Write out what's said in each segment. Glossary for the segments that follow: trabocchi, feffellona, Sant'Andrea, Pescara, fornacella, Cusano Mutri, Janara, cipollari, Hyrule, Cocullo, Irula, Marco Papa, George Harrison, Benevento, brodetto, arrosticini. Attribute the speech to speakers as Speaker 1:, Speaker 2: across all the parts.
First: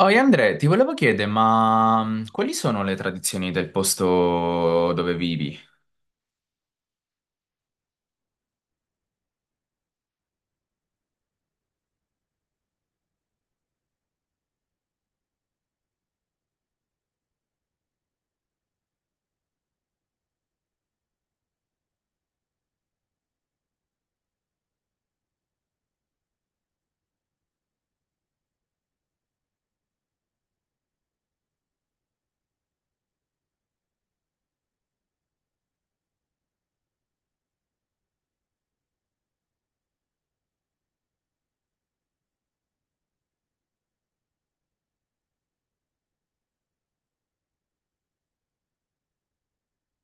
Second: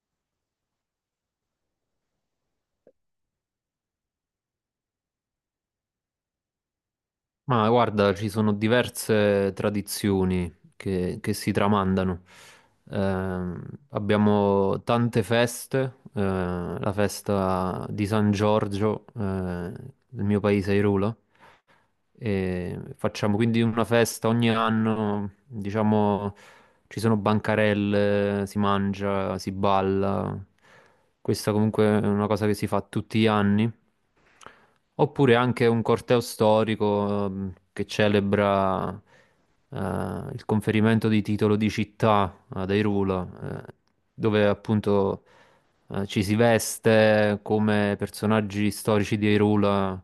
Speaker 1: Oi Andrea, ti volevo chiedere, ma quali sono le tradizioni del posto dove vivi?
Speaker 2: Ma guarda, ci sono diverse tradizioni che si tramandano. Ehm, Abbiamo tante feste, la festa di San Giorgio, nel mio paese Irula, e facciamo quindi una festa ogni anno, diciamo, ci sono bancarelle, si mangia, si balla. Questa comunque è una cosa che si fa tutti gli anni. Oppure anche un corteo storico che celebra eh, il conferimento di titolo di città ad Hyrule, dove appunto ci si veste come personaggi storici di Hyrule,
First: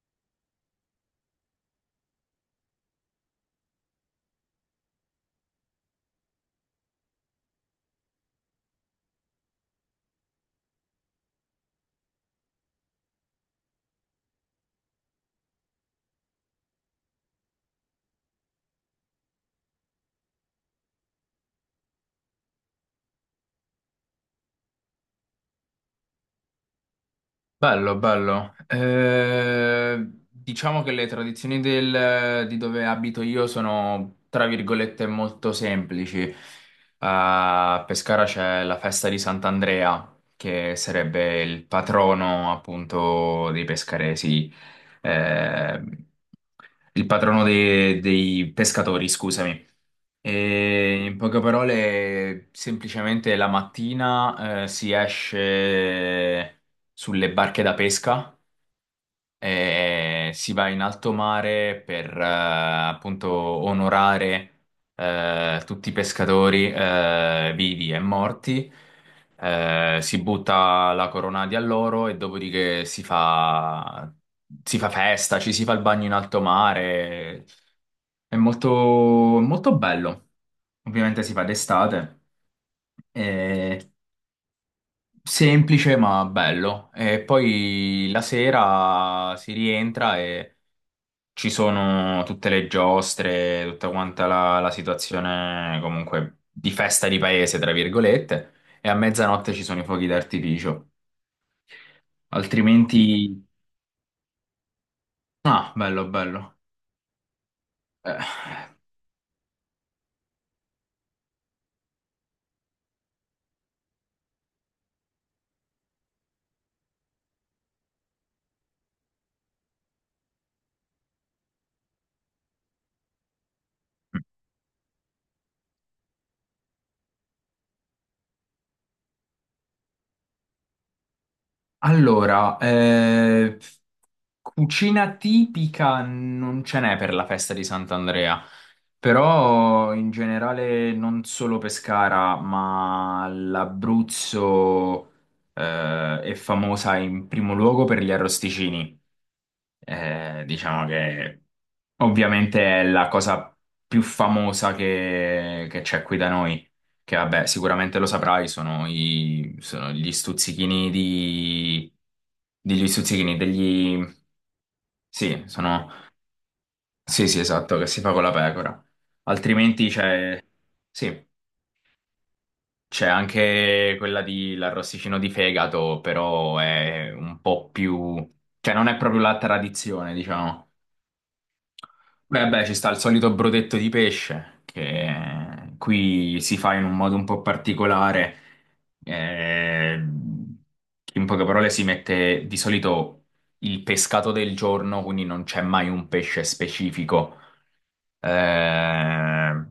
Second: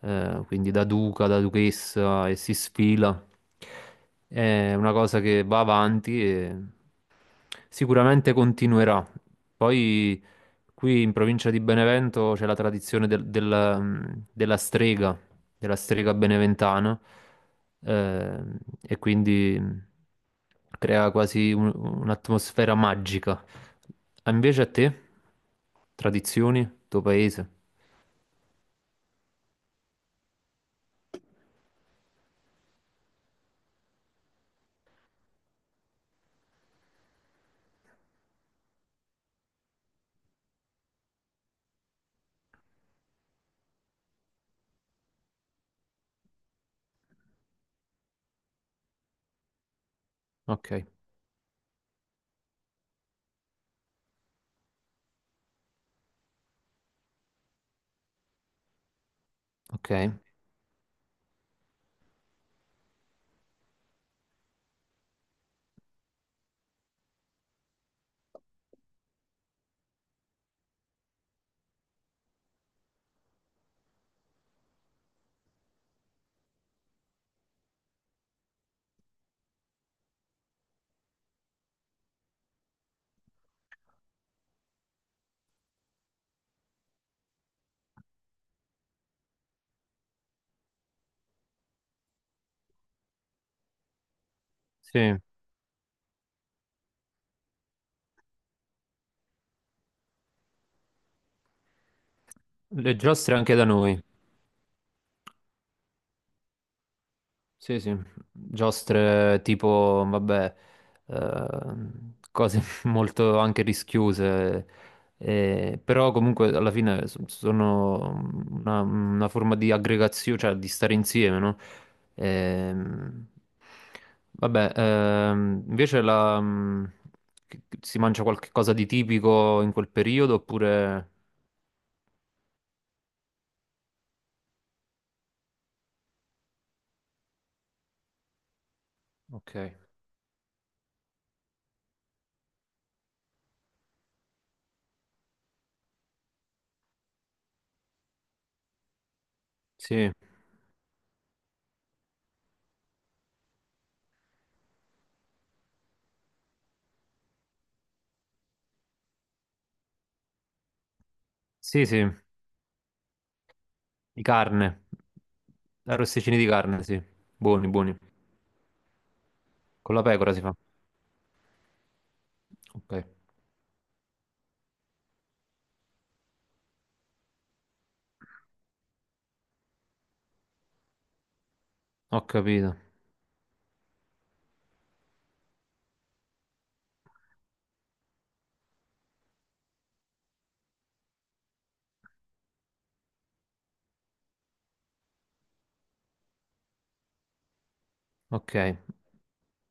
Speaker 2: quindi da duca, da duchessa e si sfila. È una cosa che va avanti e sicuramente continuerà. Poi qui in provincia di Benevento c'è la tradizione della strega della strega beneventana, e quindi crea quasi un'atmosfera magica. Ah, invece a te, tradizioni, tuo paese?
Speaker 1: Bello, bello. Diciamo che le tradizioni di dove abito io sono, tra virgolette, molto semplici. A Pescara c'è la festa di Sant'Andrea, che sarebbe il patrono appunto dei pescaresi, eh, il patrono dei pescatori, scusami.
Speaker 2: Ok,
Speaker 1: E in poche parole, semplicemente la mattina si esce sulle barche da pesca
Speaker 2: ok.
Speaker 1: e si va in alto mare per appunto onorare tutti i pescatori, vivi e morti. Si butta la corona di alloro e dopodiché si fa festa, ci si fa il bagno in alto mare. È molto, molto bello. Ovviamente si fa d'estate, è semplice ma bello. E poi la sera si rientra e ci sono tutte le giostre, tutta quanta la
Speaker 2: Sì,
Speaker 1: situazione comunque di festa di paese, tra virgolette, e a mezzanotte ci sono i fuochi d'artificio.
Speaker 2: le giostre
Speaker 1: Altrimenti...
Speaker 2: anche da noi.
Speaker 1: Ah, bello, bello.
Speaker 2: Sì, sì,
Speaker 1: Eh,
Speaker 2: giostre tipo, vabbè, cose molto anche rischiose, però comunque alla fine sono una forma di aggregazione, cioè di stare insieme, no? Ehm, vabbè, invece che si mangia qualche cosa di tipico in quel periodo oppure...
Speaker 1: Allora, cucina tipica non ce n'è per la festa di Sant'Andrea.
Speaker 2: Ok,
Speaker 1: Però in generale non solo Pescara, ma l'Abruzzo è famosa in primo luogo per gli arrosticini.
Speaker 2: sì,
Speaker 1: Diciamo che ovviamente è la cosa più famosa che c'è qui da noi, che vabbè, sicuramente lo saprai, sono, sono gli stuzzichini
Speaker 2: sì,
Speaker 1: di...
Speaker 2: sì,
Speaker 1: degli stuzzichini, degli...
Speaker 2: di carne,
Speaker 1: Sì,
Speaker 2: arrosticini di carne, sì,
Speaker 1: sì, sì,
Speaker 2: buoni,
Speaker 1: esatto, che
Speaker 2: buoni.
Speaker 1: si fa con la pecora. Altrimenti
Speaker 2: Con la pecora si
Speaker 1: c'è,
Speaker 2: fa.
Speaker 1: sì,
Speaker 2: Ok,
Speaker 1: c'è anche quella di l'arrosticino di fegato, però è un po' più, cioè non è proprio la tradizione, diciamo.
Speaker 2: ho
Speaker 1: Beh, beh, ci
Speaker 2: capito.
Speaker 1: sta il solito brodetto di pesce che qui si fa in un modo un po' particolare. eh, In poche parole si mette di solito il pescato del giorno, quindi non c'è mai un pesce specifico.
Speaker 2: Ok,
Speaker 1: Eh,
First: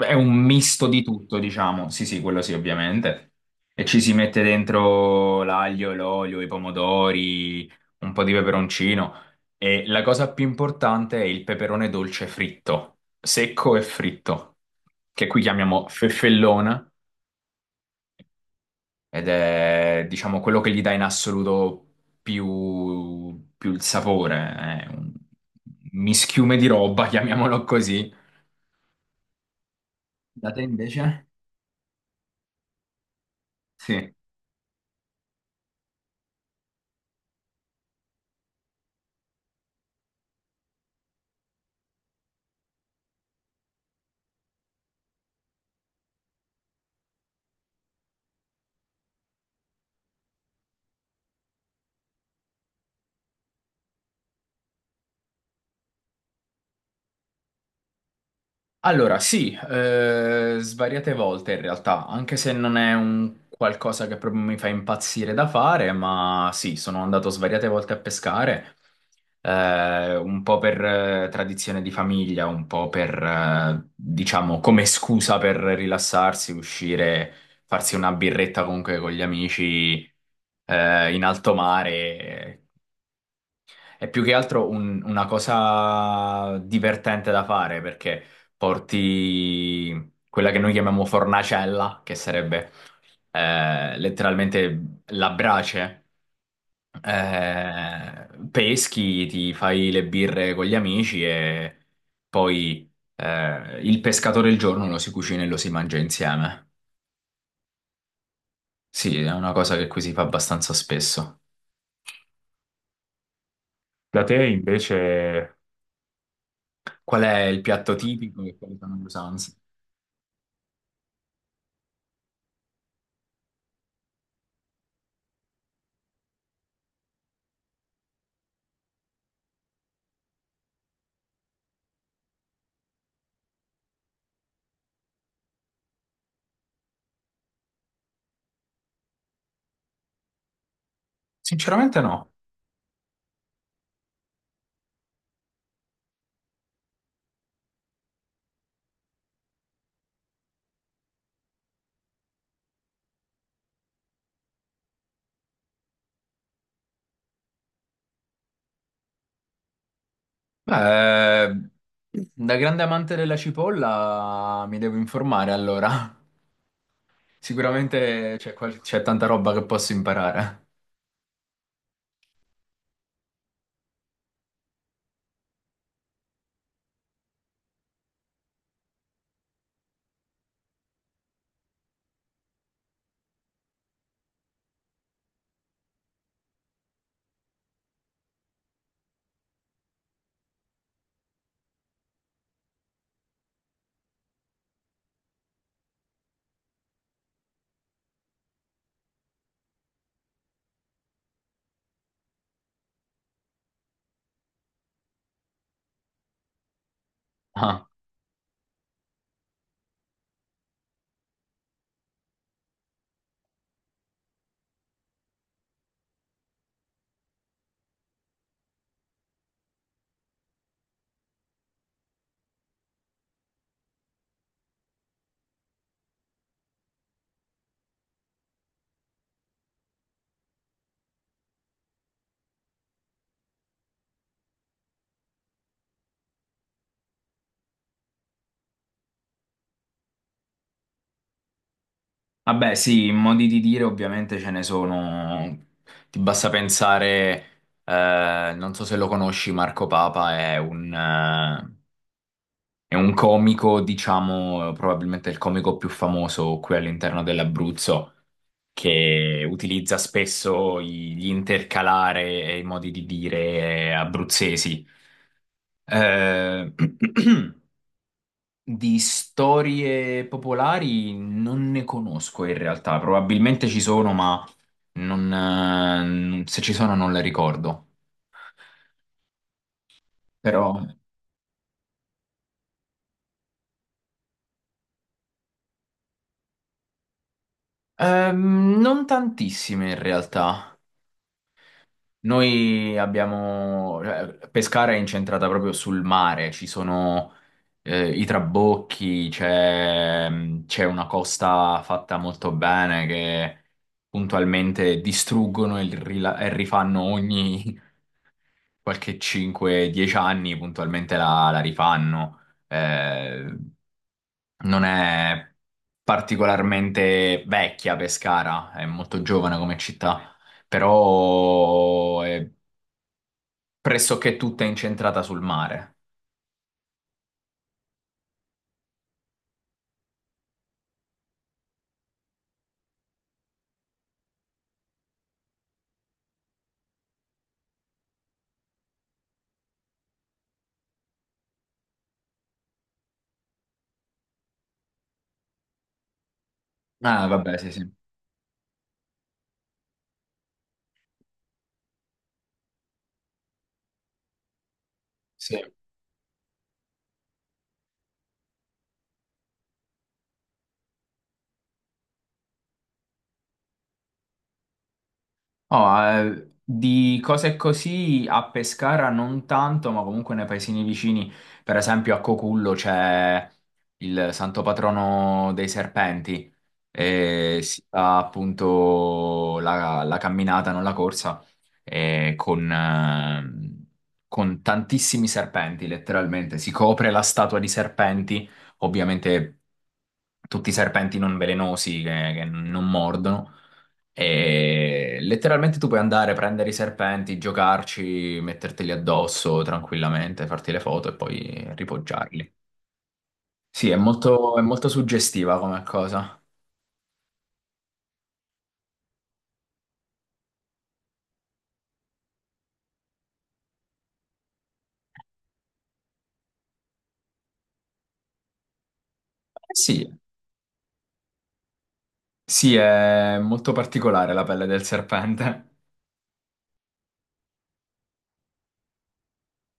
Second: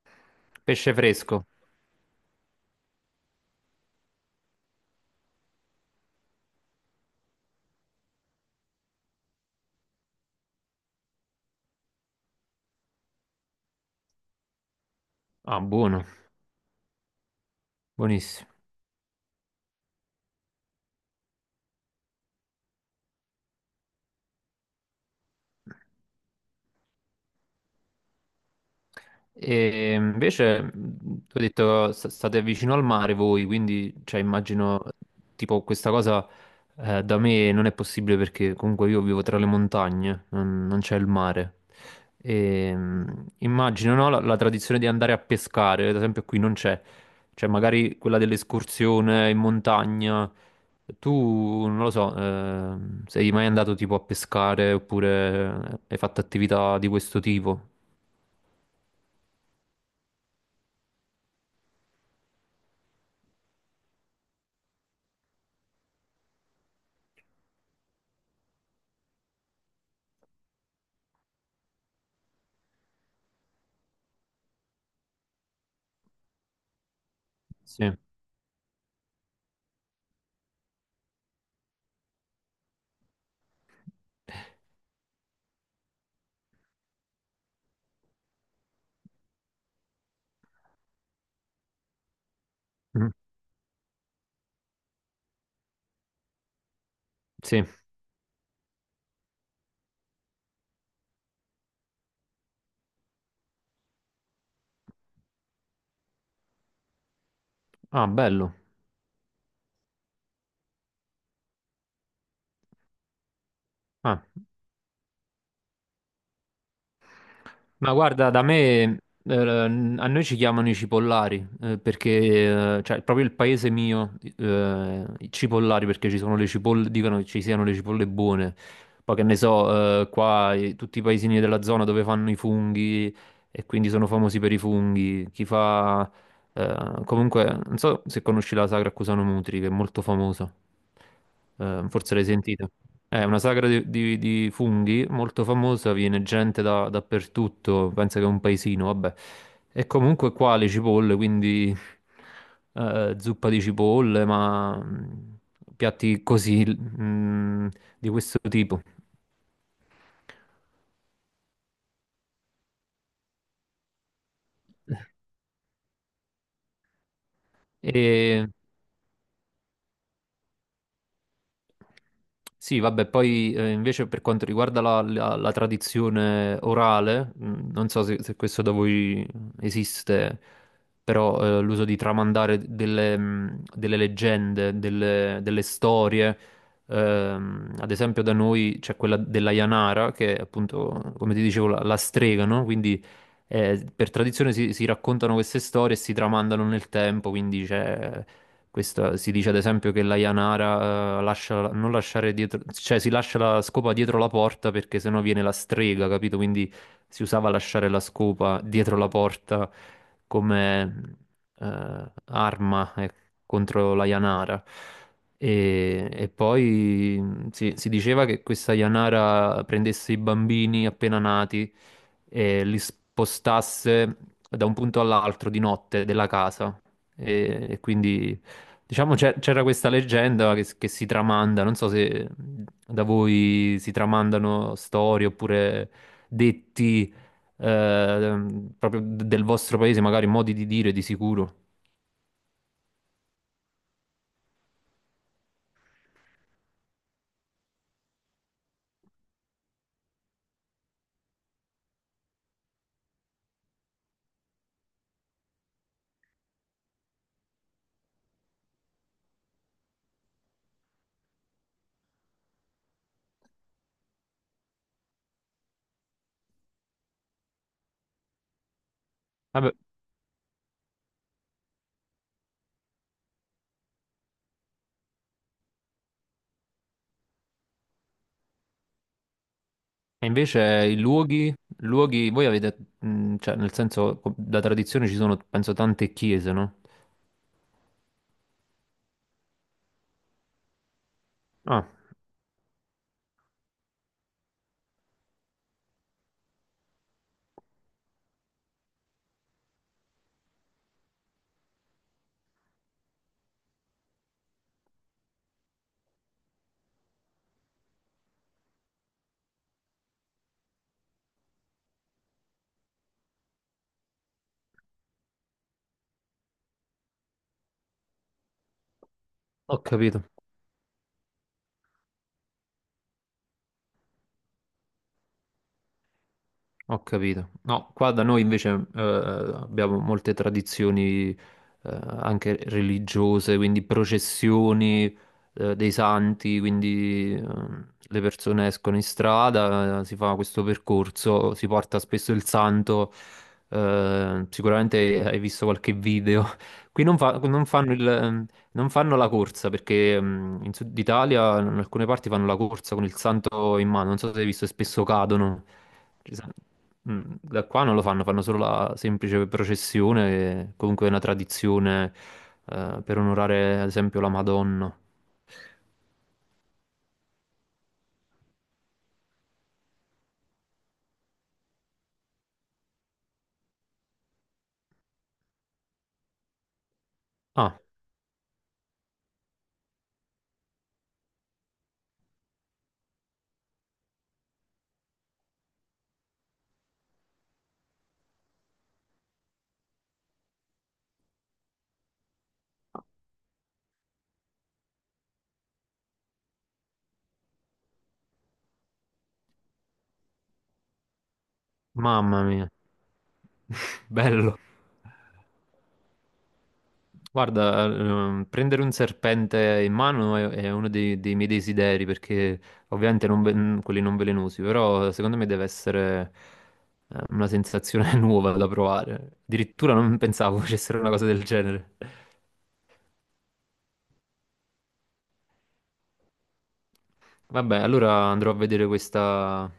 Speaker 1: è un misto
Speaker 2: pesce
Speaker 1: di tutto,
Speaker 2: fresco.
Speaker 1: diciamo. Sì, sì, quello sì, ovviamente. E ci si mette dentro l'aglio, l'olio, i pomodori, un po' di peperoncino. E la cosa più importante è il peperone dolce fritto, secco e fritto, che qui
Speaker 2: Ah,
Speaker 1: chiamiamo
Speaker 2: buono,
Speaker 1: feffellona,
Speaker 2: buonissimo.
Speaker 1: ed è, diciamo, quello che gli dà in assoluto più, più il sapore. È un mischiume di roba, chiamiamolo così.
Speaker 2: E
Speaker 1: Da te
Speaker 2: invece,
Speaker 1: invece?
Speaker 2: tu hai detto state vicino al mare voi, quindi
Speaker 1: Sì.
Speaker 2: cioè, immagino tipo questa cosa da me non è possibile perché comunque io vivo tra le montagne, non c'è il mare. E, immagino no, la tradizione di andare a pescare, ad esempio qui non c'è, cioè magari quella dell'escursione in montagna. Tu, non lo so, sei mai andato tipo a pescare oppure hai fatto attività di questo tipo?
Speaker 1: Allora, sì, svariate volte in realtà, anche se non è un qualcosa che proprio mi fa impazzire da fare, ma sì, sono andato svariate volte a pescare, un po' per tradizione di famiglia, un po' per, diciamo, come scusa per rilassarsi, uscire,
Speaker 2: Sì.
Speaker 1: farsi una birretta comunque con gli amici, in alto mare. È più che altro una cosa divertente da fare perché porti quella che noi chiamiamo fornacella, che sarebbe
Speaker 2: Mm,
Speaker 1: letteralmente la brace,
Speaker 2: sì.
Speaker 1: peschi, ti fai le birre con gli amici e poi il pescatore il giorno lo si cucina e lo si mangia insieme.
Speaker 2: Ah, bello.
Speaker 1: Sì, è una cosa che qui si fa abbastanza spesso.
Speaker 2: Ah,
Speaker 1: Da te invece... Qual è il
Speaker 2: ma
Speaker 1: piatto
Speaker 2: guarda,
Speaker 1: tipico
Speaker 2: da
Speaker 1: e quali sono
Speaker 2: me,
Speaker 1: le usanze?
Speaker 2: a noi ci chiamano i cipollari, perché, cioè, proprio il paese mio, i cipollari, perché ci sono le cipolle, dicono che ci siano le cipolle buone. Poi che ne so, qua tutti i paesini della zona dove fanno i funghi e quindi sono famosi per i funghi. Chi fa... comunque, non so se conosci la Sagra a Cusano Mutri, che è molto famosa.
Speaker 1: Sinceramente
Speaker 2: Forse l'hai
Speaker 1: no.
Speaker 2: sentita. È una sagra di funghi molto famosa, viene gente dappertutto, pensa che è un paesino, vabbè. E comunque qua le cipolle, quindi zuppa di cipolle, ma piatti così, di questo tipo.
Speaker 1: Beh, da grande amante della cipolla mi devo informare allora. Sicuramente
Speaker 2: E
Speaker 1: c'è tanta roba che posso imparare.
Speaker 2: sì, vabbè, poi invece per quanto riguarda la tradizione orale, non so se questo da voi esiste, però l'uso di tramandare delle leggende, delle storie, ad esempio da noi c'è quella della Janara, che è appunto, come ti dicevo, la strega, no? Quindi per tradizione si raccontano queste storie e si tramandano nel tempo, quindi c'è si dice ad esempio che la Yanara lascia, non lasciare dietro, cioè si lascia la scopa dietro la porta perché sennò viene la strega, capito? Quindi si usava
Speaker 1: Ah.
Speaker 2: lasciare la scopa dietro la porta come arma contro la Yanara. E poi si diceva che questa Yanara prendesse i bambini appena nati e li spostasse da un punto all'altro di notte della casa. E quindi, diciamo, c'era questa leggenda che si tramanda. Non so se da voi si tramandano storie oppure detti eh, proprio del vostro paese, magari modi di dire di sicuro.
Speaker 1: Vabbè, sì, in modi di dire ovviamente ce ne sono. Ti basta pensare, non so se lo conosci, Marco Papa è è un comico, diciamo, probabilmente il comico più famoso qui all'interno dell'Abruzzo. Che utilizza spesso gli intercalare e i modi di dire abruzzesi. Eh, di
Speaker 2: Vabbè,
Speaker 1: storie popolari non ne conosco in realtà, probabilmente ci sono, ma non, se ci sono non le ricordo.
Speaker 2: e invece
Speaker 1: Però
Speaker 2: i luoghi, luoghi, voi avete, cioè nel senso, da tradizione ci sono, penso, tante chiese, no?
Speaker 1: non tantissime in realtà.
Speaker 2: Ah,
Speaker 1: Noi abbiamo... cioè, Pescara è incentrata proprio sul mare, ci sono i trabocchi, c'è mm, c'è una costa fatta molto bene che puntualmente distruggono e, e rifanno ogni qualche 5-10 anni, puntualmente la rifanno. Eh, non è particolarmente vecchia Pescara, è molto giovane come
Speaker 2: ho capito.
Speaker 1: città, però è pressoché tutta incentrata sul mare.
Speaker 2: Ho capito. No, qua da noi invece abbiamo molte tradizioni anche religiose, quindi processioni dei santi, quindi le persone escono in strada, si fa questo percorso, si porta spesso il santo, sicuramente hai visto qualche video. Qui
Speaker 1: Ah, vabbè,
Speaker 2: non
Speaker 1: sì, sì.
Speaker 2: fanno non fanno la corsa perché in Sud Italia in alcune parti fanno la corsa con il santo in mano, non so se hai visto, e spesso
Speaker 1: Sì.
Speaker 2: cadono. Ci sa- Da qua non lo fanno, fanno solo la semplice processione, e comunque è una tradizione per onorare ad esempio la Madonna.
Speaker 1: Oh, di cose così a Pescara non tanto, ma comunque nei paesini vicini, per esempio a Cocullo c'è il santo patrono dei serpenti e
Speaker 2: Ah,
Speaker 1: si fa appunto la camminata, non la corsa, e con tantissimi serpenti, letteralmente. Si copre la statua di serpenti, ovviamente tutti i serpenti non velenosi che non mordono. E letteralmente tu puoi andare, prendere i serpenti, giocarci, metterteli addosso tranquillamente, farti le foto e poi
Speaker 2: mamma
Speaker 1: ripoggiarli.
Speaker 2: mia,
Speaker 1: Sì,
Speaker 2: bello.
Speaker 1: è molto suggestiva come cosa.
Speaker 2: Guarda, prendere un serpente in mano è uno dei miei desideri, perché ovviamente non ve- quelli non velenosi, però secondo me deve essere una sensazione nuova da provare.
Speaker 1: Eh
Speaker 2: Addirittura
Speaker 1: sì,
Speaker 2: non pensavo facessero una cosa del genere.
Speaker 1: sì, è molto particolare la pelle del serpente.
Speaker 2: Vabbè, allora andrò a vedere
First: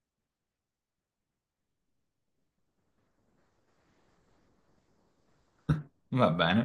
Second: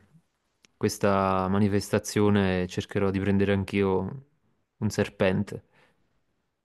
Speaker 2: questa manifestazione e cercherò di prendere anch'io un serpente.
Speaker 1: Va bene.